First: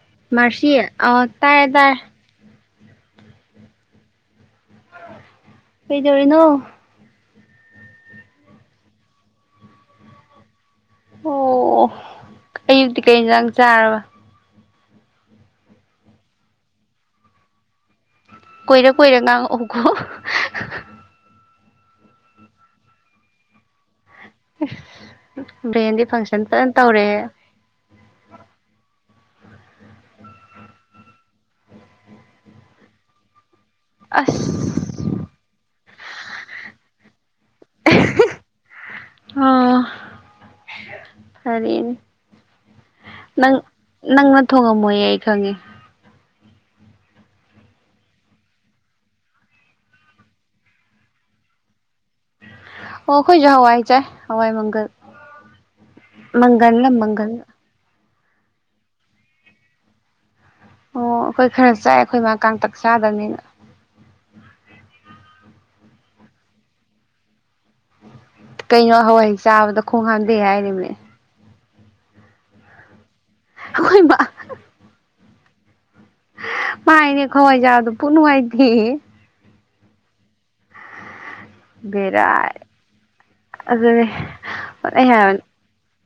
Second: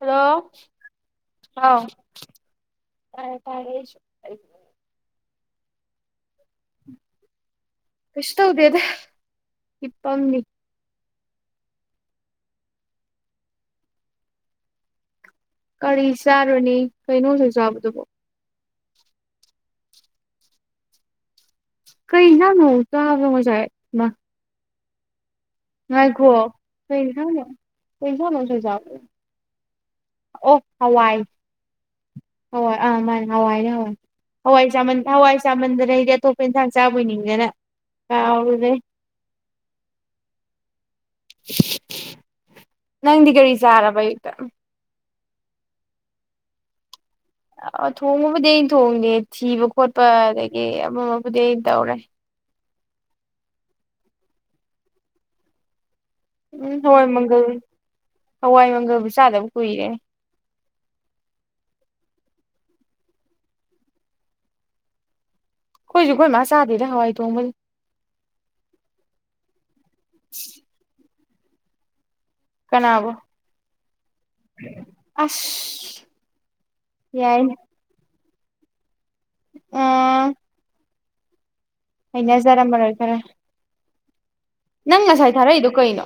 hello ꯃꯔꯁꯤ ꯑꯣ ꯇꯥꯏ ꯇꯥꯏ ꯇꯥ:ꯦ ꯇꯥꯔꯦ ꯑꯩꯁꯨ ꯀꯩꯗꯧꯔꯤꯅꯣ ꯀꯩꯁꯨ ꯇꯧꯗꯦꯗ ꯍꯤꯞꯄꯝꯃꯤ ꯑꯣ ꯑꯌꯨꯛꯇꯤ ꯀꯩ ꯑꯦꯟꯖꯥꯡ ꯆꯥꯔꯕ ꯀꯔꯤ ꯆꯥꯔꯨꯅꯤ ꯀꯩꯅꯣꯗ ꯆꯥꯕꯗꯨꯕꯣ ꯀꯣꯏꯔ ꯀꯣꯏꯏꯔ ꯉꯥꯡꯉꯛꯑꯣꯎꯀꯣ ꯀꯩ ꯉꯅ ꯆ ꯃꯖꯥ [unintelligible] ꯕ꯭ꯔꯦꯟꯗꯤ ꯉꯥꯏꯒꯣ ꯐꯪꯁꯟ ꯐꯖꯅ ꯇꯧꯔꯦ ꯀꯩꯖꯅꯣ ꯀꯩꯁꯅꯣꯁꯨ ꯌꯥꯕ ꯑꯣ ꯍꯋꯥꯏ ꯍꯋꯥꯏ ꯑꯥ ꯃꯥꯅꯦ ꯍꯋꯥꯏꯅꯦ ꯑꯁ ꯍꯋꯥꯏꯃ ꯍꯋꯥꯏ ꯆꯥꯃꯟꯗꯅ ꯍꯥꯏꯗꯤ ꯑꯇꯣꯞꯄ ꯏꯟꯁꯥꯡ ꯆꯥꯕ ꯑꯣꯏ ꯅꯤꯡꯗꯅ ꯀꯔꯨꯔꯦ ꯐꯔꯅꯦ ꯅꯪꯗꯤ ꯀꯔꯤ ꯅꯪ ꯆꯥꯔꯕ ꯑꯌꯨꯛꯇ ꯅꯪꯅ ꯊꯣꯡꯉꯝꯃꯣꯏ ꯑꯩ ꯈꯪꯉꯦ ꯑ ꯊꯣꯡꯕꯕꯨꯗꯤ ꯑ ꯊꯣꯡꯅꯤ ꯊꯤꯕ ꯈꯣꯠꯄ ꯑꯗꯒꯤ ꯑꯃꯃꯕꯨꯗꯤ ꯑꯩꯅ ꯇꯧꯔꯦ ꯑꯣꯈꯣꯏꯁꯨ ꯍꯋꯥꯏ ꯆ ꯍꯋꯥꯏ ꯃꯪꯒꯜ ꯎꯝ ꯃꯪꯒꯜꯂ ꯍꯋꯥꯏ ꯃꯪꯒꯜ ꯃꯪꯒꯜꯗ ꯍꯋꯥꯏ ꯃꯪꯒꯜꯕꯨ ꯆꯥꯗꯕ ꯀꯨꯏꯔꯦ ꯑꯣ ꯑꯩꯈꯣꯏ ꯈꯔ ꯆꯥꯏꯦ ꯑꯩꯈꯣꯏꯃ ꯀꯥꯡꯥꯡꯇꯛ ꯆꯥꯗꯕꯅꯤꯅ ꯀꯣꯏꯁꯨ ꯀꯣꯏ ꯃꯥ ꯆꯥꯕꯤꯗꯋꯥꯏ ꯇ ꯎꯜ ꯀꯩꯅꯣ ꯍꯋꯥꯏ ꯍꯩ ꯆꯥꯕꯗ ꯈꯣꯡ ꯍꯥꯝꯗꯩ ꯍꯥꯏꯔꯤꯕꯅꯦ ꯀꯅꯥꯕꯣ ꯍꯣꯏ ꯑꯐ ꯃꯥꯥꯏꯅꯦ ꯈꯋꯥꯏꯖꯥꯗꯣ ꯄꯨ ꯅꯨꯡꯉꯥꯏ ꯍ ꯑ ꯕꯦꯔꯥꯅꯤ ꯑꯩꯅꯖꯔꯝꯕꯔ ꯑꯣꯏ ꯈꯔꯦ ꯑꯗꯨꯅꯦ ꯅꯪ ꯑꯩ ꯉꯁꯥꯏ ꯍꯥꯏꯕꯅꯦ ꯊꯥꯔꯛꯏꯗꯨ ꯀꯩꯅꯣ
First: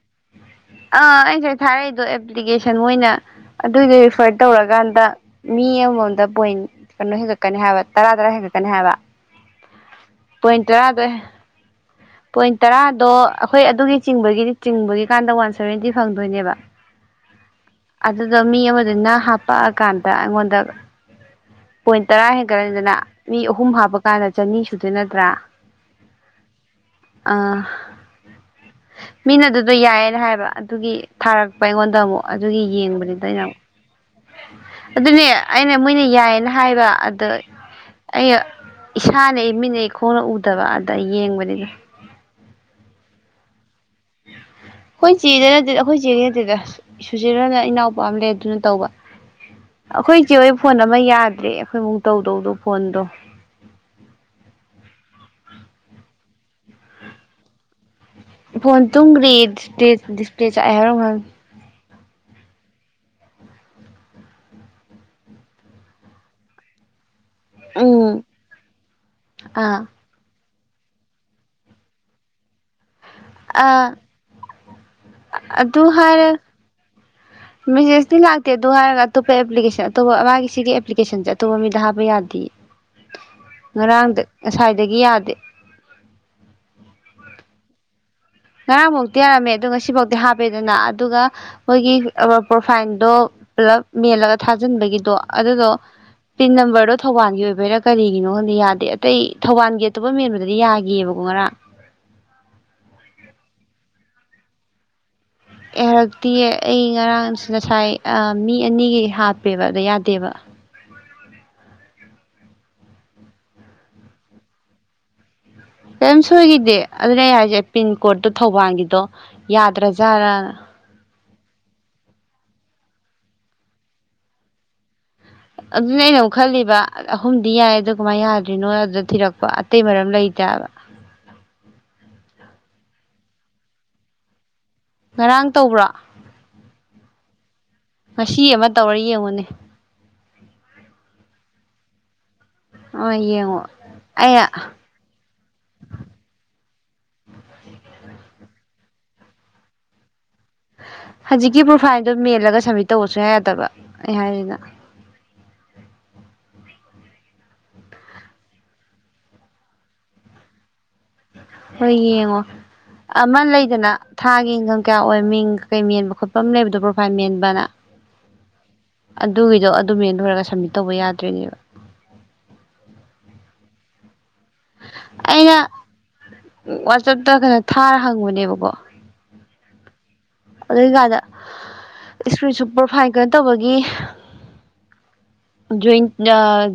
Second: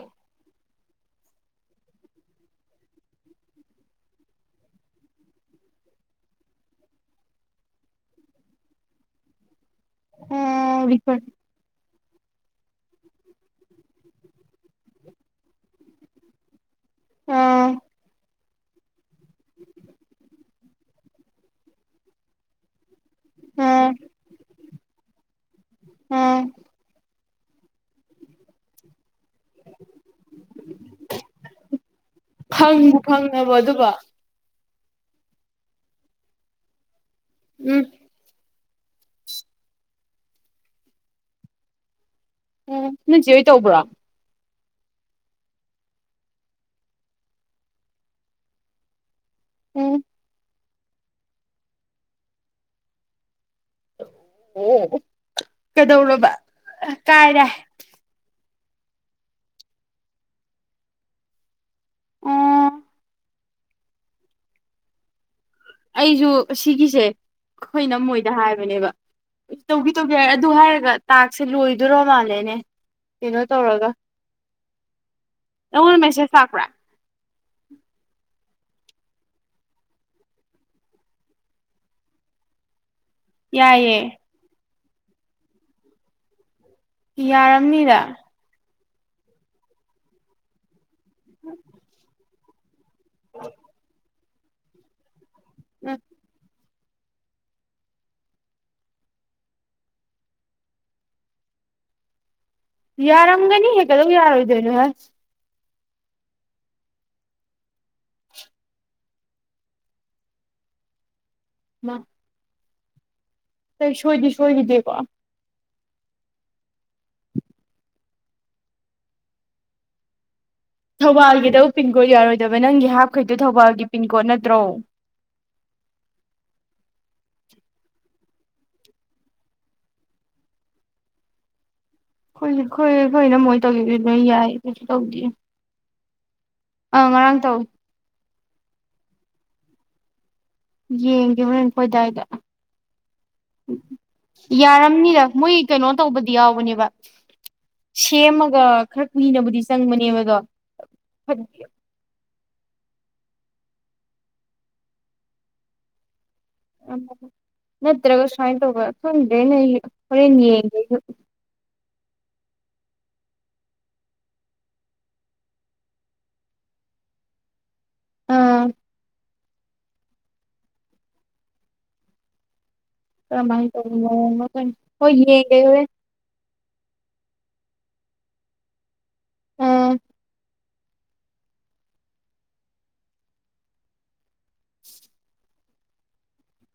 ꯑꯥ ꯑꯩꯁꯦ ꯊꯥꯔꯛꯏꯗꯣ ꯑꯦꯄ꯭ꯂꯤꯀꯦꯁꯟ ꯑꯣꯏꯅ ꯑꯗꯨꯏꯗꯣ ꯔꯤꯐꯔ ꯇꯧꯔꯀꯥꯟꯗ ꯃꯤ ꯑꯃꯃꯝꯗ ꯄꯣꯏꯟ ꯀꯩꯅꯣ ꯍꯦꯟꯒꯠꯀꯅꯤ ꯍꯥꯏꯕ ꯇꯔꯥ ꯇꯔꯥ ꯍꯦꯟꯒꯠꯀꯅꯤ ꯍꯥꯏꯕ ꯄꯣꯏ ꯑꯥ ꯇꯔꯥꯗ ꯔꯤꯐꯔ ꯄꯣꯏꯟ ꯇꯔꯥꯗꯣ ꯑꯩꯈꯣꯏ ꯑꯗꯨꯒꯤ ꯆꯤꯡꯕꯒꯤꯗꯤ ꯆꯤꯡꯕꯒꯤꯀꯥꯟꯗ ꯋꯥꯟ ꯁꯚꯦꯟꯇꯤ ꯐꯪꯗꯣꯏꯅꯦꯕ ꯑꯥ ꯑꯗꯨꯗ ꯝ ꯑꯃꯗꯅ ꯍꯥꯄꯛꯑꯀꯥꯟꯗ ꯑꯩꯉꯣꯟꯗ ꯄꯣꯏꯟ ꯇꯔꯥ ꯍꯦꯟꯒꯠꯂꯅꯤꯗꯅ ꯃꯤ ꯑꯍꯨꯝ ꯑꯥ ꯍꯥꯞꯄ ꯀꯥꯟꯗ ꯆꯅꯤ ꯁꯨꯗ ꯅꯠꯇ꯭ꯔꯥ ꯑꯥ ꯑꯥ ꯃꯤꯅ ꯑꯗꯨꯗꯣ ꯌꯥꯏꯌꯦꯅ ꯍꯥꯏꯕ ꯑꯗꯨꯒꯤ ꯊꯥꯔꯛꯄ ꯑꯩꯉꯣꯟꯗ ꯑꯃꯨꯛ ꯑꯗꯨꯒꯤ ꯐꯪꯕꯨ ꯌꯦꯡꯕꯅꯤꯗ ꯑꯩꯅ ꯐꯪꯉꯕꯣ ꯑꯃꯨꯛ ꯑꯗꯨꯕꯣ ꯑꯗꯨꯅꯦ ꯑꯩꯅ ꯃꯣꯏꯅ ꯌꯥꯏꯌꯦꯅ ꯍꯥꯏꯕ ꯑꯗꯨ ꯎꯝ ꯑꯩꯅ ꯏꯁꯥꯅ ꯏ ꯃꯤꯠꯅ ꯑꯩ ꯈꯣꯡꯅ ꯎꯗꯕ ꯑꯗ ꯌꯦꯡꯕꯅꯤꯗ ꯎꯝ ꯅꯪꯁꯤ ꯍꯣꯏ ꯇꯧꯕ꯭ꯔꯣ ꯑꯩꯈꯣꯏ ꯆꯦꯗꯅꯠꯇꯦꯗ ꯑꯩꯈꯣꯏ ꯆꯦꯗ ꯅꯠꯇꯦꯗ ꯁꯨꯆꯦꯔꯅ ꯏꯅꯥꯎꯄꯥ ꯑꯃ ꯂꯩ ꯑꯗꯨꯅ ꯇꯧꯕ ꯎꯝ ꯑꯩꯈꯣꯏ ꯀ ꯐꯣꯟ ꯑꯃ ꯌꯥꯗ꯭ꯔꯦ ꯑꯩꯈꯣꯏꯃꯨꯛ ꯇꯧꯗꯧꯗꯣ ꯐꯣꯟꯗꯣ ꯑꯣ ꯀꯩꯗꯧꯔꯕ ꯀꯥꯏꯔꯦ ꯐꯣꯟ ꯇꯨꯡꯈ꯭ꯔꯤꯄ꯭ꯂ ꯗꯤꯁꯄ꯭ꯂꯦ ꯆꯥꯛꯑꯦ ꯍꯥꯏꯔꯝꯒ ꯑꯣ ꯑꯩꯁꯨ ꯁꯤꯒꯤꯁꯦ ꯑꯩꯈꯣꯏꯅ ꯎꯝ ꯃꯣꯏꯗ ꯍꯥꯏꯕꯅꯦꯕ ꯑꯥ ꯇꯧꯈꯤꯦ ꯇꯧꯒꯦ ꯍꯥꯏꯔ ꯑꯗꯨ ꯍꯥꯏꯔꯒ ꯇꯥꯛꯁꯦ ꯂꯣꯏꯗꯣꯏꯣꯔꯣ ꯃꯥꯜꯂꯦꯅꯦ ꯀꯩꯅꯣ ꯑꯥ ꯇꯧꯔꯒ ꯑꯗꯨ ꯅꯪꯉꯣꯟꯗ ꯍꯥꯏꯔ ꯃꯦꯁꯦꯖ ꯂꯥꯛꯄ꯭ꯔꯥ ꯃꯦꯁꯦꯁꯇꯤ ꯂꯥꯛꯇꯦ ꯑꯗꯨ ꯍꯥꯏꯔꯒ ꯑꯇꯣꯞꯄ ꯑꯦꯄꯂꯤꯦꯁꯟ ꯑꯇꯣꯞꯄ ꯃꯥꯒꯤ ꯁꯤꯒꯤ ꯑꯦꯄ꯭ꯂꯤꯀꯦꯁꯟꯁꯦ ꯑꯇꯣꯞꯄ ꯃꯤꯗ ꯍꯥꯞꯄ ꯌꯥꯗꯦ ꯌꯥꯏꯌꯦ ꯉꯔꯥꯡꯗ ꯉꯁꯥꯏ ꯑꯗꯒꯤ ꯌꯥꯗꯦ ꯌꯥꯔꯝꯅꯤꯔ ꯉꯔꯥꯡꯃꯧꯛꯇꯤ ꯌꯥꯔꯝꯃꯦ ꯑꯗꯣ ꯉꯁꯤꯐꯥꯎꯗꯤꯤ ꯍꯥꯞꯄꯦꯗꯅ ꯑꯗꯨꯒ ꯃꯈꯣꯏꯒꯤ ꯐꯥꯏꯗꯣ ꯄꯂ ꯃꯤ ꯊꯥꯖꯤꯟꯕꯒꯤꯗꯣ ꯑꯗꯨꯗꯣ ꯎꯝ ꯇꯤꯟꯝꯕꯔ ꯑꯗꯣ ꯊꯧꯕꯥꯜꯒꯤ ꯑꯣꯏꯕꯩꯔꯥ ꯀꯔꯤꯒꯤꯅꯣ ꯈꯗꯤ ꯌꯥꯗꯦ ꯑꯇꯩ ꯊꯧꯕꯥꯜꯒꯤ ꯑꯇꯣꯞꯄ ꯃꯦꯟꯕꯗꯗꯤ ꯌꯥꯒꯤꯑꯕꯀꯣ ꯉꯔꯥꯡ ꯌꯥꯔꯝꯒꯅꯤ ꯍꯦꯛꯒꯗꯧ ꯌꯥꯔꯣꯏꯗꯣꯏꯅꯣꯁ ꯑꯦ ꯍꯗꯛꯇꯤ ꯑꯩ ꯉꯔꯥꯡꯁ ꯉꯁꯥꯏ ꯃꯤ ꯑꯅꯤꯒꯤ ꯍꯥꯞꯄꯦꯕ ꯑꯗ ꯌꯥꯗꯦꯕ ꯃꯥ ꯀ ꯁꯣꯏꯗꯤ ꯁꯣꯏꯈꯤꯗꯦꯀꯣ ꯀꯔꯤꯝ ꯁꯣꯏꯈꯤꯗꯦ ꯑꯗꯨꯅ ꯑꯩ ꯍꯥꯏꯁꯦ ꯄꯤꯟ ꯀꯣꯗꯠꯇꯣ ꯊꯧꯕꯥꯜꯒꯤꯗꯣ ꯌꯥꯗ꯭ꯔꯥꯖꯥꯠꯔ ꯊꯧꯕꯥꯜꯒꯤꯗ ꯄꯤꯟꯀꯣꯗ ꯌꯥꯔꯣꯏꯗꯕ ꯅꯪꯒꯤ ꯍꯥꯞꯈꯩꯗꯣ ꯊꯧꯕꯥꯜꯒꯤ ꯄꯤꯟꯀꯣꯗ ꯅꯠꯇ꯭ꯔꯣ ꯑꯗꯨꯅ ꯑꯩꯅ ꯑꯃꯨꯛ ꯈꯜꯂꯤꯕ ꯑꯍꯨꯝꯗꯤ ꯌꯥꯏ ꯑꯗꯨ ꯀꯃꯥꯏꯅ ꯌꯥꯗ꯭ꯔꯤꯅꯣ ꯑꯗꯨꯗ ꯊꯤꯔꯛꯄ ꯑꯇꯩ ꯃꯔꯝ ꯂꯩꯇꯕ ꯏ ꯈꯣꯏꯈꯣꯏꯅ ꯃꯣꯏ ꯇꯧꯈꯤꯕ ꯅꯣꯏ ꯌꯥꯏ ꯀꯩꯁꯨ ꯇꯧꯗꯦ ꯉꯔꯥꯡ ꯇꯧꯕ꯭ꯔꯥ ꯑꯥ ꯉꯔꯥꯡ ꯇꯧ ꯑꯁꯤ ꯑꯃ ꯇꯧꯔ ꯌꯦꯡꯉꯨꯅꯦ ꯌꯦꯡꯈꯤꯕ ꯅꯅꯈꯣꯏꯗꯥꯏꯗ ꯑꯃ ꯌꯦꯡꯉꯣ ꯑꯩ ꯌꯥꯔꯝꯅꯤꯗ ꯃꯣꯏ ꯀꯩꯅꯣ ꯇꯧꯕꯗꯤ ꯌꯥꯎꯕꯅꯦꯕ ꯁꯦꯝꯃꯒ ꯈꯔ ꯀꯨꯏꯅꯕꯕꯨꯗꯤ ꯆꯪꯕꯅꯦꯕ ꯑꯗꯣ ꯍꯧꯖꯤꯛꯀꯤ ꯄ꯭ꯔꯣꯐꯥꯏꯜꯗꯣ ꯃꯦꯜꯂꯒ ꯁꯕꯃꯤꯠ ꯇꯧꯕꯁꯨ ꯌꯥ ꯌꯥꯗꯕ ꯑꯩ ꯍꯥꯏꯔꯤꯅ ꯅꯠꯇ꯭ꯔꯒ ꯁꯥꯏꯟ ꯇꯧꯕ ꯊꯦ ꯐ ꯍꯣꯏ ꯌꯦꯡꯉꯣ ꯑꯃ ꯂꯩꯗꯅ ꯊꯥꯒꯤ ꯏꯟꯀꯝ ꯀꯌꯥ ꯑꯣꯏ ꯃꯤꯡ ꯀꯩ ꯃꯦꯟꯕ ꯈꯣꯠꯄ ꯑꯃ ꯂꯩꯕꯗꯣ ꯄ꯭ꯔꯣꯐꯥꯏꯜ ꯃꯦꯟꯕꯅ ꯑꯝ ꯑꯗꯨꯒꯤꯗꯣ ꯑꯗꯨꯝ ꯌꯦꯟꯊꯣꯔꯒ ꯁꯝꯃꯤꯠ ꯇꯧꯕ ꯌꯥꯗ꯭ꯔꯔꯤꯅꯦꯕ ꯥꯏ ꯇ ꯍꯣꯏ ꯌꯦ ꯑꯩꯅ ꯂꯩꯦ ꯋꯥꯆꯞꯇ ꯀꯩꯅꯣ ꯊꯥꯔ ꯍꯪꯕꯅꯦꯕꯀꯣ ꯎꯝ ꯑꯗꯨ ꯑꯣꯏꯀꯥꯟꯗ ꯏꯁꯀ꯭ꯔꯤꯟꯁꯨ ꯄ꯭ꯔꯣꯐꯥꯏꯜ ꯀꯩꯅꯣ ꯇꯧꯕꯒꯤ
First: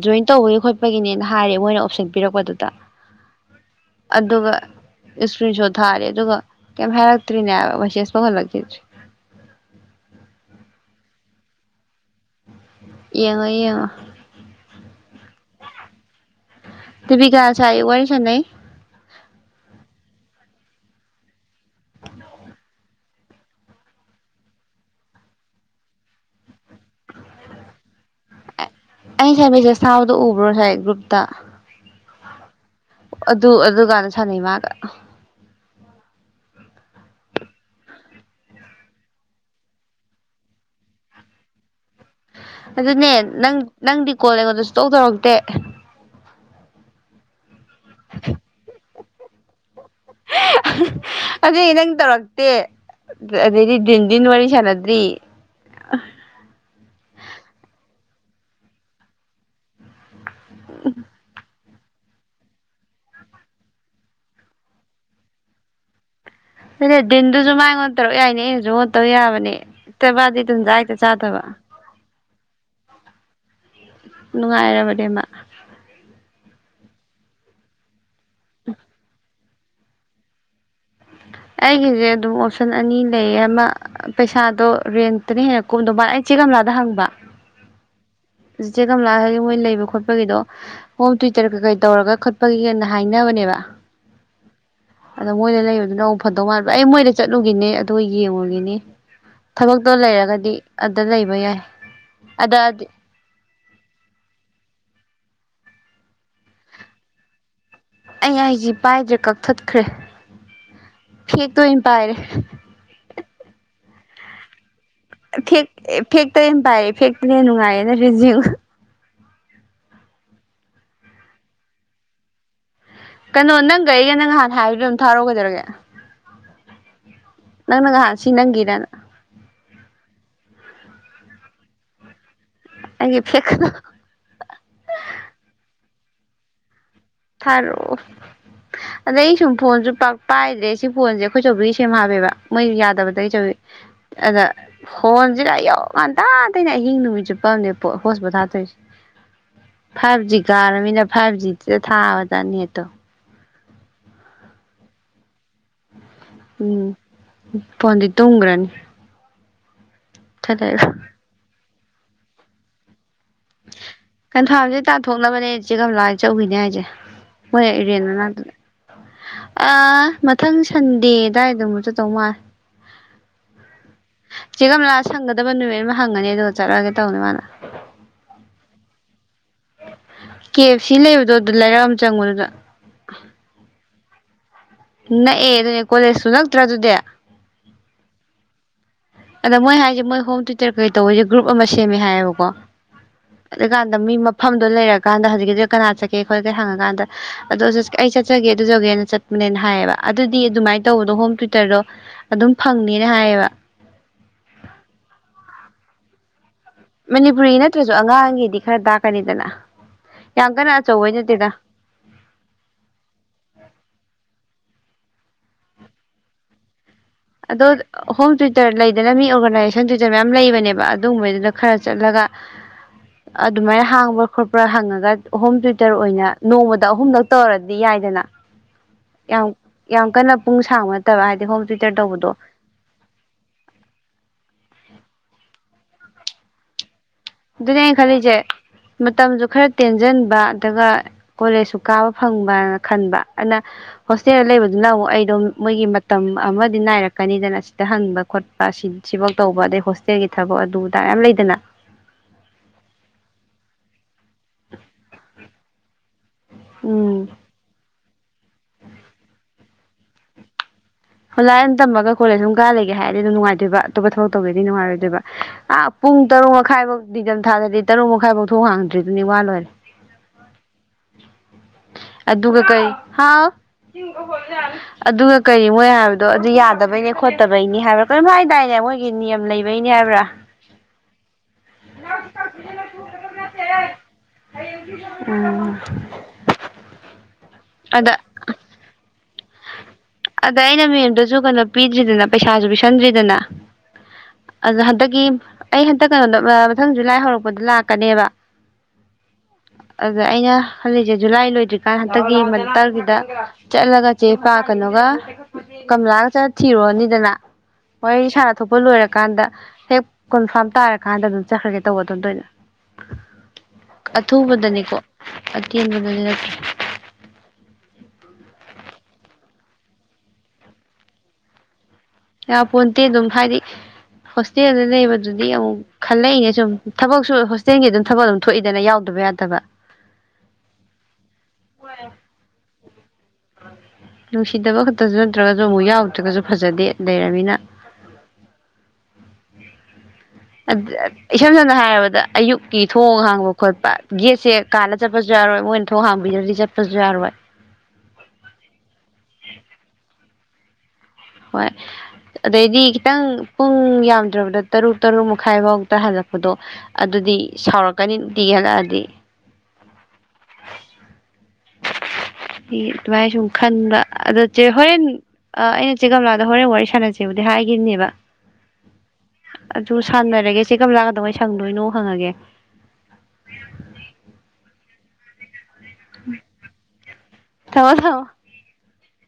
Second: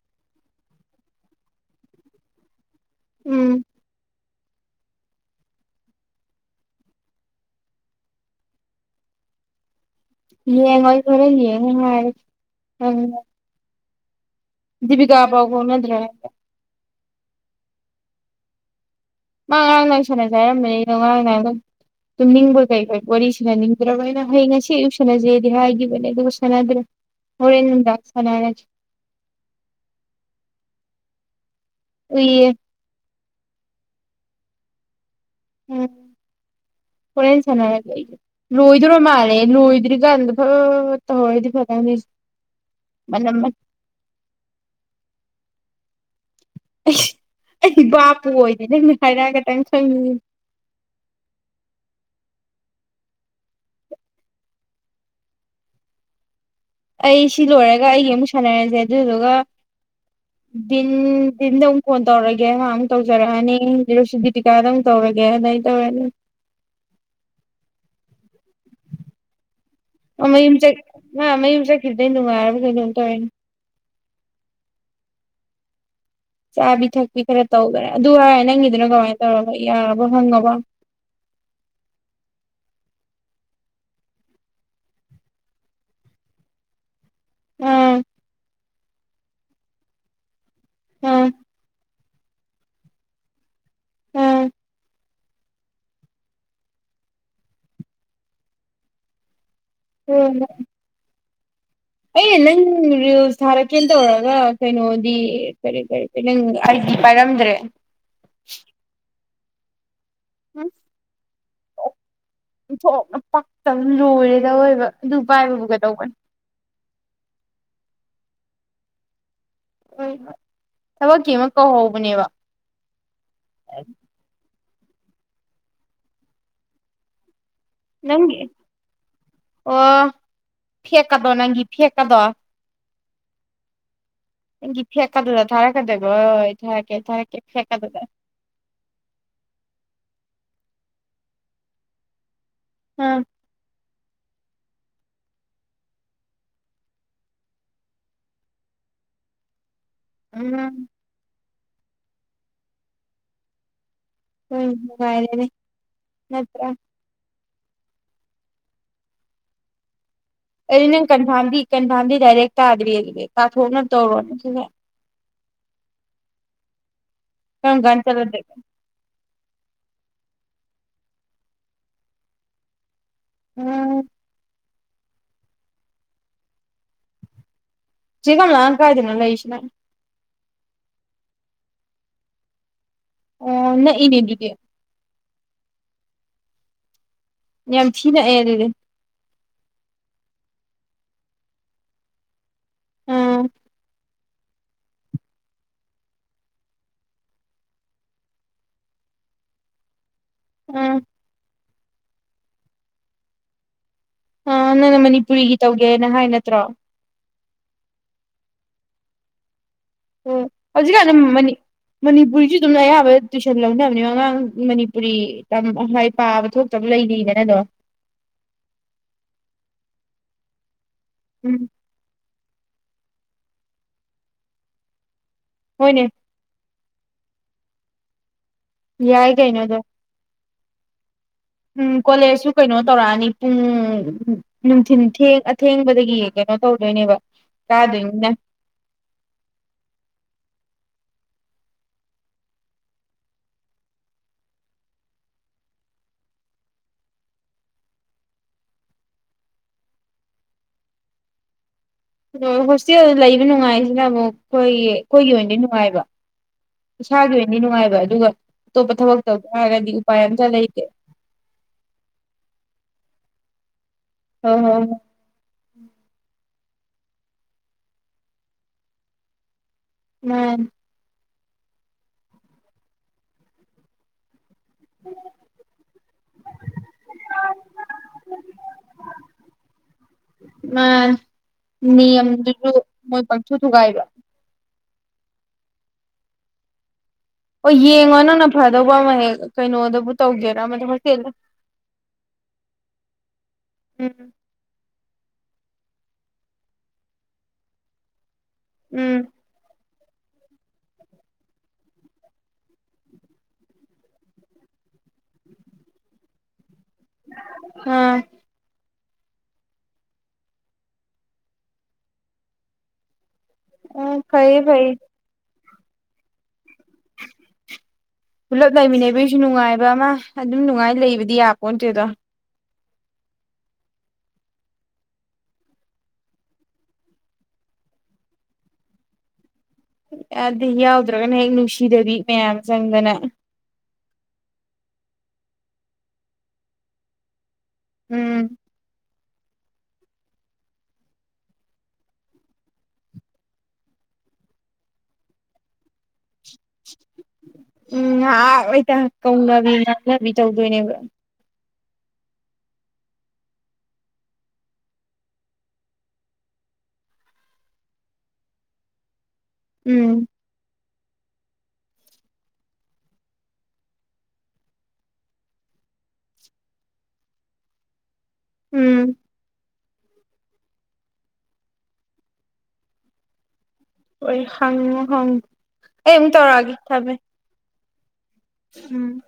ꯖꯣꯏꯟ ꯇꯧꯕꯒꯤ ꯈꯣꯠꯄꯒꯤꯅꯦꯅ ꯍꯥꯏꯔꯦ ꯃꯣꯏꯅ ꯑꯣꯞꯁꯟ ꯄꯤꯔꯛꯄꯗꯨꯗ ꯎꯝ ꯑꯗꯨꯒ ꯏꯁꯀ꯭ꯔꯤꯟ ꯁꯣꯠ ꯊꯥꯔꯦ ꯑꯗꯨꯒ ꯀꯩꯝ ꯍꯥꯏꯔꯛꯇ꯭ꯔꯤꯅꯦꯕ ꯃꯋꯦꯁꯦꯁ ꯐꯧꯈꯜꯂꯛꯇꯦ [inaudible] ꯂꯑꯦ ꯉꯣꯏ ꯈꯔ ꯂꯌꯦ ꯉ ꯍꯥꯏ ꯌꯦꯉ ꯌꯦꯉ ꯤꯕꯀꯥ ꯄꯥꯎꯕꯅ ꯑꯗꯨ꯭ꯔ ꯇ ꯄꯤꯒꯒꯥꯁꯏ ꯋꯥꯔꯤꯔꯁꯅ ꯃꯥ ꯉꯔꯥꯡ ꯅꯍ ꯁꯥꯟꯅꯖꯦ ꯍꯥꯏꯔꯝꯕꯅꯤ ꯑꯩꯅꯣ ꯉꯔꯥꯡ ꯅꯍ ꯑꯗꯨꯝ ꯇꯨꯝꯅꯤꯡꯕ ꯀꯩꯀꯩ ꯋꯥꯔꯤ ꯁꯥꯟꯅꯅꯤꯡꯗ꯭ꯔꯕ ꯑꯩꯅ ꯍꯌꯦꯡ ꯉꯁꯤ ꯑꯌꯨꯛ ꯁꯥꯟꯅꯖꯩꯗꯤ ꯍꯥꯏꯈꯤꯕꯅꯦ ꯑꯗꯨꯒ ꯁꯥꯟꯅꯗ꯭ꯔꯦ ꯍꯣꯔꯦꯟ ꯅꯨꯡꯗꯥꯡ ꯁꯥꯟꯅꯔꯁꯦ ꯑꯩ ꯁꯁꯥꯎꯗ ꯎꯕ꯭ꯔꯣ ꯁꯥꯏ ꯒ꯭ꯔꯨꯞꯇ ꯎꯏꯌꯦ ꯑꯗꯨ ꯑꯗꯨ ꯀꯥꯟꯗ ꯁꯥꯟꯅꯩ ꯃꯥꯒ ꯎꯝ ꯍꯣꯔꯦꯟ ꯁꯥꯟꯅꯔꯒ ꯑꯩ ꯂꯣꯏꯗꯔ ꯃꯥꯜꯂꯦ ꯂꯣꯏꯗ꯭ꯔꯤꯀꯥꯟꯗ ꯐ ꯇꯧꯍꯧꯣꯏꯗꯤ ꯐꯠꯇꯪꯅꯤ ꯑꯗꯨꯅꯦ ꯅꯪ ꯅꯪꯗꯤ ꯀꯣꯜꯂꯉꯣꯟꯗ ꯁꯇꯣꯛ ꯇꯧꯔꯛꯇꯦ [inaudible] ꯑꯩꯁ ꯑꯩ ꯏ ꯕꯥꯄꯨ ꯑꯣꯏꯗꯤ ꯅꯪꯅꯦ ꯍꯥꯏꯥꯏꯔꯒꯦꯪ ꯑꯗꯨꯗ ꯏꯅꯪ ꯇꯔꯣꯒ ꯦ ꯑꯗꯩꯗꯤ ꯤꯟꯗꯟ ꯋꯥꯔꯤ ꯆꯅꯗ꯭ꯔꯤ ꯑꯩ ꯁꯤ ꯂꯣꯏꯔꯒ ꯑꯩꯒꯤ ꯑꯃꯨꯛ ꯁꯥꯟꯅꯔꯁꯦ ꯑꯗꯨꯗꯨꯒ [inaudible] ꯐꯣꯟ ꯇꯧꯔꯒꯦ ꯃꯥ ꯑꯃꯨꯛ ꯇꯧꯖꯔꯛꯑꯅꯤ ꯗꯤꯇꯤꯀꯥꯗ ꯑꯃꯨꯛ ꯇꯧꯔꯒꯦ ꯑꯗꯨꯗꯥꯏ ꯇꯧꯔꯅꯤ ꯑꯗꯨ ꯗꯤꯟꯗꯨꯁꯨ ꯃꯥꯡꯉꯣꯟꯟ ꯇꯔꯣ ꯌꯥꯏꯅꯦ ꯑꯩꯉꯣꯟꯗ ꯇꯧ ꯌꯥꯕꯅꯦ ꯍꯦꯛꯇ ꯃꯥꯗꯤ ꯇꯟꯖꯥ ꯃꯌꯨꯝꯆꯠ ꯍꯦꯛꯇ ꯃꯥ ꯆꯥꯗꯕ ꯃꯌꯨꯝꯆꯠ ꯈꯤꯗ ꯅꯨꯡꯉꯥꯏꯔꯕ ꯀꯩꯩꯅꯗꯣꯝ ꯇꯧꯋꯤꯅꯦ ꯅꯨꯡꯉꯥꯏꯔꯕꯅꯦꯃ ꯆꯥꯕꯤ ꯊꯛꯄꯤ ꯈꯔ ꯇꯧꯈ꯭ꯔꯥ ꯑꯗꯨ ꯍ ꯅꯪꯒꯤꯗꯨꯅꯣ ꯀꯃꯥꯏꯅ ꯇꯧꯔꯕꯣ ꯌꯥꯕ ꯍꯪꯉꯕ ꯑꯩꯒꯤꯁꯦ ꯑꯗꯨꯝ ꯑꯣꯞꯁꯟ ꯑꯅꯤ ꯂꯩꯌꯦ ꯑꯃ ꯄꯩꯁꯥꯗꯣ ꯔꯦꯟꯇꯅ ꯍꯦꯟꯅ ꯀꯨꯝꯗꯧ ꯃꯥꯕꯥ ꯑꯩ ꯆꯦ ꯀꯝꯂꯥꯗ ꯍꯪꯕ ꯑꯥ ꯁꯤꯆꯦ ꯀꯝꯂ ꯍ ꯃꯣꯏ ꯂꯩꯕ ꯈꯣꯠꯄꯒꯤꯗꯣ ꯍ ꯑꯥ ꯇꯨꯇꯔ ꯀ ꯀꯩ ꯇꯧꯔꯒ ꯄꯄꯒꯤꯅ ꯍꯥꯏꯅꯕꯅꯦꯕ ꯑꯥ ꯃꯣꯏꯂ ꯂꯩ ꯑꯗꯨ ꯅꯣꯡ ꯐꯗꯧ ꯃꯥꯟꯕ ꯑꯩ ꯃꯣꯏꯗ ꯆꯠꯂꯨꯒꯤꯅꯦ ꯑꯗꯨꯒ ꯌꯦꯡꯉꯨꯒꯤꯅꯤ ꯊꯕꯛꯇꯣ ꯑꯣ ꯂꯩꯔꯒꯗꯤ ꯑꯗ ꯂꯩꯕ ꯌꯥꯏ ꯑꯩ ꯅꯪ ꯑꯗꯗꯤ ꯔꯤꯜꯁ ꯊꯥꯔꯛꯀꯦꯅ ꯇꯧꯔꯒ ꯀꯩꯅꯣꯗꯤ ꯀꯔꯤ ꯀꯔꯤ ꯅꯪ ꯑꯩꯗꯤ ꯄꯥꯏꯔꯝꯗ꯭ꯔꯦ ꯑ ꯍꯥꯏ ꯄꯥꯏꯗ꯭ꯔꯦ ꯀꯛ ꯆꯠꯈ꯭ꯔꯦ ꯎꯝ ꯍꯦ ꯇ ꯄꯥꯏꯔ ꯝ ꯂꯣꯏꯔꯦꯗ ꯑꯣꯏꯕ ꯐꯦ ꯐꯦꯛꯇꯔꯤꯝ ꯄꯥꯏ ꯐꯦꯛꯇꯔꯤ ꯅꯨꯡꯉꯥꯏ ꯔꯤꯖ ꯊꯕꯛꯀꯤ ꯑꯃ ꯀꯧꯍꯧꯕꯅꯦꯕ ꯀꯩꯅꯣ ꯑꯣ ꯅꯪꯒꯩ ꯀ ꯅꯪ ꯍꯥ ꯍꯥꯏꯗꯤ ꯑꯗꯨꯝ ꯊꯥꯔꯛꯒꯗꯔꯒꯦ ꯅꯪꯅ ꯉꯥꯏꯍꯥꯛ ꯁꯤ ꯅꯪꯒꯤ ꯅꯪꯒꯤꯗꯅ ꯐꯀꯗꯣ ꯅꯪꯒꯤ ꯐꯀꯗꯣ ꯑꯩꯒꯤ ꯐꯦꯛꯀꯗꯣ ꯒꯤ ꯐꯦꯛꯀꯥ ꯑꯗꯨꯗ ꯊꯥꯔꯥ ꯈꯗ ꯏ ꯊ ꯊꯥꯔꯛꯑꯣ ꯑꯗ ꯑꯩ ꯁꯨꯝ ꯐꯣꯟꯁꯨ ꯄꯥꯛ ꯄꯥꯏꯗ꯭ꯔꯦ ꯁꯤ ꯐꯣꯟꯁꯦ ꯑꯩꯈꯣꯏꯆꯧꯕꯤ ꯁꯦꯝ ꯍꯥꯞꯃꯦꯦꯕ ꯃꯣꯏ ꯑꯥ ꯌꯥꯗꯕꯗꯒꯤꯩ ꯆꯧꯋꯤ ꯑꯗ ꯍꯣꯟꯁꯤ ꯂ ꯑꯩ ꯌꯧꯔꯀꯥꯟ ꯇꯗꯩꯅ ꯑꯍꯤꯡ ꯅꯨꯃꯤꯠ ꯆꯨꯞꯠꯄꯝꯅꯦ ꯍꯣꯁ ꯄꯣꯠꯊꯥꯇꯣꯏꯁꯦ ꯐꯥꯏꯚ ꯖꯤ ꯎꯝ ꯀꯥꯔꯃꯤꯅ ꯐꯥꯏꯚ ꯖꯤ ꯊꯥꯕꯅꯤꯇ ꯍꯣꯏꯅꯨꯡꯉꯔꯤꯅꯦ ꯅꯠꯇ꯭ꯔ ꯄꯗꯤ ꯇꯣꯡꯒꯔꯅꯤ ꯑꯗꯨ ꯅꯪ ꯀꯟ ꯊꯗꯤ ꯀꯩꯅ ꯐꯥꯟꯝꯗꯤ ꯗꯗꯥꯏꯔꯦꯛꯇꯑꯒꯗꯤ ꯏꯔꯕꯦ ꯀꯟꯊꯥꯝꯁꯦ ꯇꯥꯊꯣꯛꯅꯕꯅꯦ ꯏꯆꯦ ꯀ ꯂꯥꯛ ꯆꯧꯈꯤꯅꯦ ꯍꯥꯏꯁꯦ ꯀꯪꯒꯥꯟ ꯆꯂꯗ ꯑ ꯃꯊꯪ ꯁꯟꯗꯦ ꯑꯗꯨꯗꯥꯋꯥꯏꯗꯝ ꯆꯗꯧ ꯃꯥꯜ ꯎꯝ ꯆꯦꯒꯝ ꯂꯑ ꯍꯪꯒꯗꯕ ꯅꯨꯃꯤꯠ ꯑꯃ ꯍꯪꯒꯅꯤ ꯑꯗꯨꯒ ꯆꯠꯂꯛꯑꯒꯦ ꯇꯧꯅꯦ ꯃꯥꯅ ꯁꯤꯒꯂ ꯂꯥꯟ ꯀꯥꯏꯗꯦꯅꯂ ꯏꯁꯅ ꯀꯦ ꯑꯦꯐ ꯁꯤ ꯂꯩꯕꯗꯣ ꯑꯗꯨ ꯂꯩꯔꯛ ꯑꯃ ꯆꯪꯕꯗꯨꯗ ꯑ ꯅ ꯏꯅꯦꯗꯨꯗꯤ ꯅꯛꯑ ꯑꯗꯨꯅꯦ ꯀꯣꯂꯦꯖꯁꯨ ꯅꯛꯇ꯭ꯔ ꯑꯗꯨꯗꯤ ꯌꯥꯝ ꯊꯤꯅꯑꯗꯤ ꯑꯗ ꯃꯣꯏ ꯍꯥꯏꯁꯦ ꯃꯣꯏ ꯍꯣꯝ ꯇ꯭ꯌꯨꯇꯔ ꯀꯩ ꯇꯧꯕꯁꯦ ꯒ꯭ꯔꯨꯞ ꯑꯃ ꯁꯦꯝꯃꯦ ꯍꯥꯏꯌꯦꯕꯀꯣ ꯎꯝ ꯑꯗꯨꯀꯥꯟꯗ ꯃꯤ ꯃꯐꯝꯗꯣ ꯂꯩꯔꯀꯥꯟꯗ ꯍꯧꯖꯤꯛꯀꯤꯗꯨ ꯀꯅꯥ ꯆ ꯀꯦ ꯈꯣꯠꯂ ꯀꯦ ꯍꯪꯉꯀꯥꯟꯗ ꯑꯗꯨꯗ ꯑꯩ ꯆꯠꯆꯒꯦ ꯑꯗꯨꯖꯧꯒꯦꯅ ꯆꯠꯄꯅꯦꯅ ꯍꯥꯏꯌꯦꯕ ꯑꯗꯨꯗꯤ ꯑꯗꯨꯃꯥꯏꯅ ꯎꯝ ꯇꯧꯕꯗꯣ ꯍꯣꯝ ꯇ꯭ꯌꯋꯨꯇꯔꯗꯣ ꯑꯗꯨꯝ ꯐꯪꯅꯤꯅ ꯍꯥꯏꯌꯦꯕ ꯑ ꯅꯪꯅ ꯃꯅꯤꯄꯨꯔꯤꯒꯤ ꯇꯧꯒꯦꯅ ꯍꯥꯏ ꯅꯠꯇ꯭ꯔꯣ ꯃꯅꯤꯄꯨꯔꯤ ꯅꯠꯇ꯭ꯔꯁꯨ ꯑꯉꯥꯡꯒꯤꯗꯤ ꯈꯔ ꯇꯥꯛꯀꯅꯤꯗꯅ ꯑꯣ ꯌꯥꯝ ꯀꯟꯅ ꯍꯧꯖꯤꯛꯀꯥꯟꯗ ꯑꯆꯧꯕꯩ ꯅꯠꯇꯦꯗ ꯃꯅꯤꯄꯨꯔꯤꯁꯨ ꯑꯗꯨꯝꯅ ꯑꯌꯥꯝꯕ ꯇꯨꯋꯏꯁꯟ ꯂꯧꯅꯕꯅꯦ ꯑꯉꯥꯡ ꯔꯤꯣꯏ ꯄꯥꯕ ꯊꯣꯛꯇꯕ ꯑꯗꯣ ꯍꯣꯝ ꯇ꯭ꯌꯨꯇꯔ ꯂꯩꯗꯅ ꯃꯤ ꯑꯣꯔꯒꯅꯥꯏꯖꯦꯁꯟ ꯇ꯭ꯌꯨꯇꯔ ꯃꯦꯝ ꯂꯩꯕꯅꯦꯕ ꯑꯗꯨꯒꯨꯝꯕꯗꯨꯗ ꯎꯝ ꯈꯔ ꯆꯠꯂꯒ ꯑꯗꯨꯃꯥꯏꯅ ꯍꯥꯡꯕ꯭ꯔꯥ ꯈꯣꯠꯄ꯭ꯔꯥ ꯍꯪꯉꯒ ꯑꯍꯣꯝ ꯇ꯭ꯋꯇꯔ ꯍꯣꯏꯅꯦ ꯑꯣꯏꯅ ꯅꯣꯡꯃꯗ ꯑꯍꯨꯝꯂꯛ ꯇꯧꯔꯗꯤ ꯌꯥꯏꯗꯅ ꯌꯥꯏ ꯀꯥꯏ ꯌꯥꯝ ꯅꯗ ꯌꯥꯝ ꯀꯟꯅ ꯄꯨꯡ ꯁꯥꯡꯕ ꯅꯠꯇꯕ ꯍꯥꯏꯗꯤ ꯍꯣꯝ ꯎꯝ ꯇ꯭ꯌꯨꯇꯔ ꯇꯧꯕꯗꯣ ꯀꯣꯂꯦꯖꯁꯨ ꯀꯩꯅꯣ ꯇꯧꯔꯛꯑꯅꯤ ꯄꯨꯡ ꯅꯨꯡꯊꯤꯟ ꯦꯡ ꯑꯊꯦꯡꯕꯗꯒꯤ ꯀꯩꯅꯣ ꯇꯧꯗꯣꯏꯅꯦꯕ ꯑꯗꯨꯅꯦ ꯑꯩꯅ ꯀꯥꯗꯣꯏꯅꯤꯅ ꯈꯜꯂꯤꯁꯦ ꯃꯇꯝꯁꯨ ꯈꯔ ꯇꯦꯟꯁꯤꯟꯕ ꯑꯗꯨꯒ ꯀꯣꯂꯦꯖꯁꯨ ꯀꯥꯕ ꯐꯪꯕꯅ ꯈꯟꯕ ꯑꯗꯨꯅ ꯍꯣꯁꯇꯦꯜꯗ ꯂꯩꯕꯗꯨꯅ ꯑꯃꯨꯛ ꯑꯩꯗꯣ ꯃꯣꯏꯒꯤ ꯃꯇꯝ ꯑꯃꯗꯤ ꯅꯥꯏꯔꯛꯀꯅꯤꯗꯅ ꯁꯤꯗ ꯍꯪꯕ ꯈꯣꯠꯄ ꯁꯤꯐꯧ ꯇꯧꯕ ꯑꯗꯩ ꯍꯣꯁꯇꯦꯜꯒꯤ ꯊꯕꯛ ꯑꯗꯨꯗꯥ ꯌꯥꯝ ꯂꯩꯗꯅ ꯑ ꯍꯣꯁꯇꯦꯜ ꯂꯩꯕ ꯅꯨꯡꯉꯥꯏꯁꯤꯅ ꯑꯃꯨꯛ ꯍꯈꯣꯏꯌꯦ ꯑꯩꯈꯣꯏꯒꯤ ꯑꯣꯏꯅꯗꯤ ꯅꯨꯡꯉꯥꯏꯕ ꯁꯥ ꯎꯝ ꯑꯗꯨꯋꯦꯅꯤꯅꯅꯨꯡꯥꯏ ꯑꯗꯨꯒ ꯑꯇꯣꯞꯄ ꯊꯕꯛ ꯇꯧ ꯇꯥꯔꯒꯗꯤ ꯎꯄꯥꯏ ꯑꯝꯇ ꯂꯩꯇꯦ ꯍꯣꯏ ꯂꯥꯏꯅ ꯇꯝꯕꯒ ꯀꯣꯂꯦꯖ ꯁꯝ ꯀꯥ ꯂꯩꯒꯦ ꯍꯥꯏꯔꯗꯤ ꯑꯗꯨꯝ ꯅꯨꯡꯉꯥꯏꯗꯣꯏꯕ ꯑꯇꯣꯞꯄ ꯊꯕꯛ ꯍꯣꯏ ꯇꯧꯒꯦꯗꯤ ꯍꯣꯏ ꯍꯣꯏ ꯅꯨꯡꯉꯥꯏꯔꯣꯏꯗꯣꯏꯕ ꯑꯥ ꯄꯨꯡ ꯇꯔꯨꯛ ꯃꯈꯥꯏꯐꯧ ꯇ ꯊꯥꯗꯗꯤ ꯇꯔꯨꯛ ꯃꯈꯥꯏꯐꯧ ꯊ ꯍꯥꯡꯗ꯭ꯔꯤꯗꯨꯅꯤ ꯋꯥ ꯂꯣꯏꯔꯦ ꯎꯝ ꯑꯗꯨ ꯑꯗꯨꯒ ꯀꯩ ꯍꯥꯎ ꯑꯗꯨꯒ ꯀꯔꯤ ꯍꯥꯏꯕꯗꯣ ꯑꯗꯨ ꯌꯥꯗꯕꯩꯅꯦ ꯈꯣꯠꯇꯕꯩꯅꯤ ꯍꯥꯏꯕ꯭ꯔꯥ ꯀꯔꯤꯝ ꯍꯥꯏꯗꯥꯏꯅꯦ ꯃꯣꯏꯒꯤ ꯅꯤꯌꯝ ꯂꯩꯕꯩꯅꯤ ꯍꯥꯏꯕ꯭ꯔꯥ ꯃꯥꯅꯤ ꯅꯤꯌꯝꯗꯨꯁꯨ ꯃꯣꯏ ꯄꯪꯊꯨ ꯊꯨꯒꯥꯏꯕ ꯎꯝ ꯑꯣ ꯑꯗ ꯌꯦꯡꯉꯣ ꯅꯪꯅ ꯐꯗꯧꯕ ꯑꯃ ꯍꯦꯛ ꯀꯩꯅꯣꯗꯕꯨ ꯑꯗ ꯇꯧꯒꯦꯔꯥ ꯑꯩꯅ ꯑꯃꯗ ꯍꯣꯁꯇꯦꯜꯗ ꯃꯦꯟꯗꯨꯁꯨ ꯀꯩꯅꯣ ꯄꯤꯗ꯭ꯔꯤꯗꯅ ꯄꯩꯁꯥꯁꯨ ꯄꯤꯁꯟꯗ꯭ꯔꯤꯗꯅ ꯎꯝ ꯑꯗꯨ ꯑꯗꯒꯤ ꯑꯩ ꯍꯟꯇꯛ ꯀꯩꯅꯣꯗ ꯃꯊꯪꯁꯨ ꯂꯥꯏ ꯍꯧꯔꯛꯄꯗ ꯂꯥꯛꯀꯅꯦꯕ ꯎꯝ ꯑꯗ ꯑꯩꯅ ꯍꯜꯂꯤꯛꯁꯦ ꯖꯨꯂꯥꯏ ꯂꯣꯏꯗ꯭ꯔꯤꯀꯥꯟ ꯍꯟꯗꯛꯀꯤ ꯃꯛꯇꯔꯒꯤꯗ ꯆꯠꯂꯒ ꯆꯦ ꯄꯥꯛ ꯀꯅꯣꯒ ꯀꯝꯂꯥꯒ ꯆ ꯊꯤꯔꯣꯅꯤꯗꯅ ꯍꯣꯏ ꯑꯥ ꯁꯥꯟꯅ ꯊꯣꯛꯄ ꯂꯣꯏꯔ ꯠ ꯀꯥꯟꯗ ꯍꯦꯛ ꯀꯣꯟꯐꯥꯔꯝ ꯇꯥꯔꯀꯥꯟꯗ ꯑꯗꯨꯝ ꯆꯠꯈ꯭ꯔꯒꯦ ꯇꯧꯕ ꯑꯗꯨꯣꯝꯗꯣꯏꯅ ꯑꯣ ꯐꯩꯌꯦ ꯐꯩꯌꯦ ꯇꯦꯟꯕ ꯗꯨꯗꯤ ꯅꯠꯇ꯭ꯔꯦ ꯄꯨꯂꯞ ꯂꯩꯃꯤꯟꯅꯕꯒꯤꯁꯨ ꯅꯨꯡꯉꯥꯏꯕ ꯑꯃ ꯑꯗꯨꯝ ꯅꯨꯡꯉꯥꯏ ꯂꯩꯕꯗꯤ ꯌꯥꯄꯣꯟ ꯇꯦꯗꯣ ꯌꯥꯄꯣꯟꯇꯦ ꯑꯗꯨꯝ ꯍꯥꯏꯗꯤ ꯍꯣꯁꯇꯦꯜꯗ ꯂꯩꯕꯗꯨꯗꯤ ꯑꯃꯨꯛ ꯈꯜꯂꯛꯏꯅꯦ ꯁꯨꯝ ꯊꯕꯛꯁꯨ ꯍꯣꯁꯇꯦꯜꯒꯤ ꯑꯗꯨꯝ ꯊꯕꯛ ꯑꯗꯨꯝ ꯊꯣꯛꯏꯗꯅ ꯌꯥꯎꯗꯕ ꯌꯥꯗꯕ ꯑꯦꯗꯨ ꯌꯥꯎꯗ ꯗ꯭ꯔꯒꯅ ꯍꯦꯛ ꯅꯨꯡꯁꯤꯗꯕꯤ ꯃꯌꯥꯝ ꯆꯪꯗꯅ ꯁꯨ ꯅꯠꯇ꯭ꯔꯒꯁꯨ ꯑꯃꯨꯛ ꯌꯥꯎꯗ꯭ꯔꯒꯁꯨ ꯐꯖꯗꯦ ꯂꯩꯔꯃꯤꯅ ꯎꯝ ꯑꯗ ꯑꯗ ꯏꯁꯝ ꯁꯝꯅ ꯍꯥꯏꯔꯕꯗ ꯑꯌꯨꯛꯀꯤ ꯊꯣꯡ ꯍꯥꯡꯕ ꯈꯣꯠꯄ ꯒꯦꯠꯁꯦ ꯀꯥꯟꯜꯂ ꯆꯠꯄꯁꯨ ꯌꯥꯔꯣꯏ ꯃꯣꯏꯅ ꯊꯣꯡ ꯍꯥꯡꯕꯤꯗ꯭ꯔꯗꯤ ꯆꯠꯄꯁꯨ ꯌꯥꯔꯣꯏ ꯎꯝ ꯉꯍꯥꯛ ꯂꯩꯇ ꯀꯧꯅꯕꯤ ꯉꯥꯡꯅꯕꯤ ꯇꯧꯗꯣꯏꯅꯦꯕ ꯍꯣꯏ ꯑꯗꯩꯗꯤ ꯈꯤꯇꯪ ꯄꯨꯡ ꯌꯥꯝꯗ꯭ꯔꯕꯗ ꯇꯔꯨꯛ ꯇꯔꯨꯛ ꯃꯈꯥꯏ ꯐꯥꯎꯗ ꯍꯜꯂꯛꯄꯗꯣ ꯑꯗꯨꯗꯤ ꯁꯥꯎꯔꯛꯀꯅꯤ ꯅꯨꯡꯇꯤꯒꯤ ꯍꯜꯂꯛꯑꯗꯤ ꯎꯝ ꯗꯤ ꯑꯗꯨꯃꯥꯏꯅ ꯁꯨꯝ ꯈꯟꯕ ꯑꯗꯣ ꯆꯦ ꯍꯣꯔꯦꯟ ꯑꯩꯅ ꯆꯦ ꯀꯝꯂꯥꯗ ꯍꯣꯔꯦꯟ ꯋꯥꯔꯤ ꯁꯥꯟꯅꯁꯦꯕꯨꯗꯤ ꯍꯥꯏꯈꯤꯕꯅꯦꯕ ꯎꯝ ꯑꯗꯨ ꯁꯥꯟꯅꯔꯒꯦ ꯆꯦ ꯀꯝꯂꯥ ꯀꯗꯧꯉꯩ ꯁꯪꯗꯣꯏꯅꯣ ꯍꯪꯉꯒꯦ ꯍꫭꯏ ꯍꯪꯉꫭ ꯍꯪ ꯑꯩ ꯃꯨꯛ ꯇꯧꯔꯑꯒꯦ ꯊꯝꯃꯦ ꯊꯝꯃꯣ ꯊꯝꯃꫭ ꯎꯝ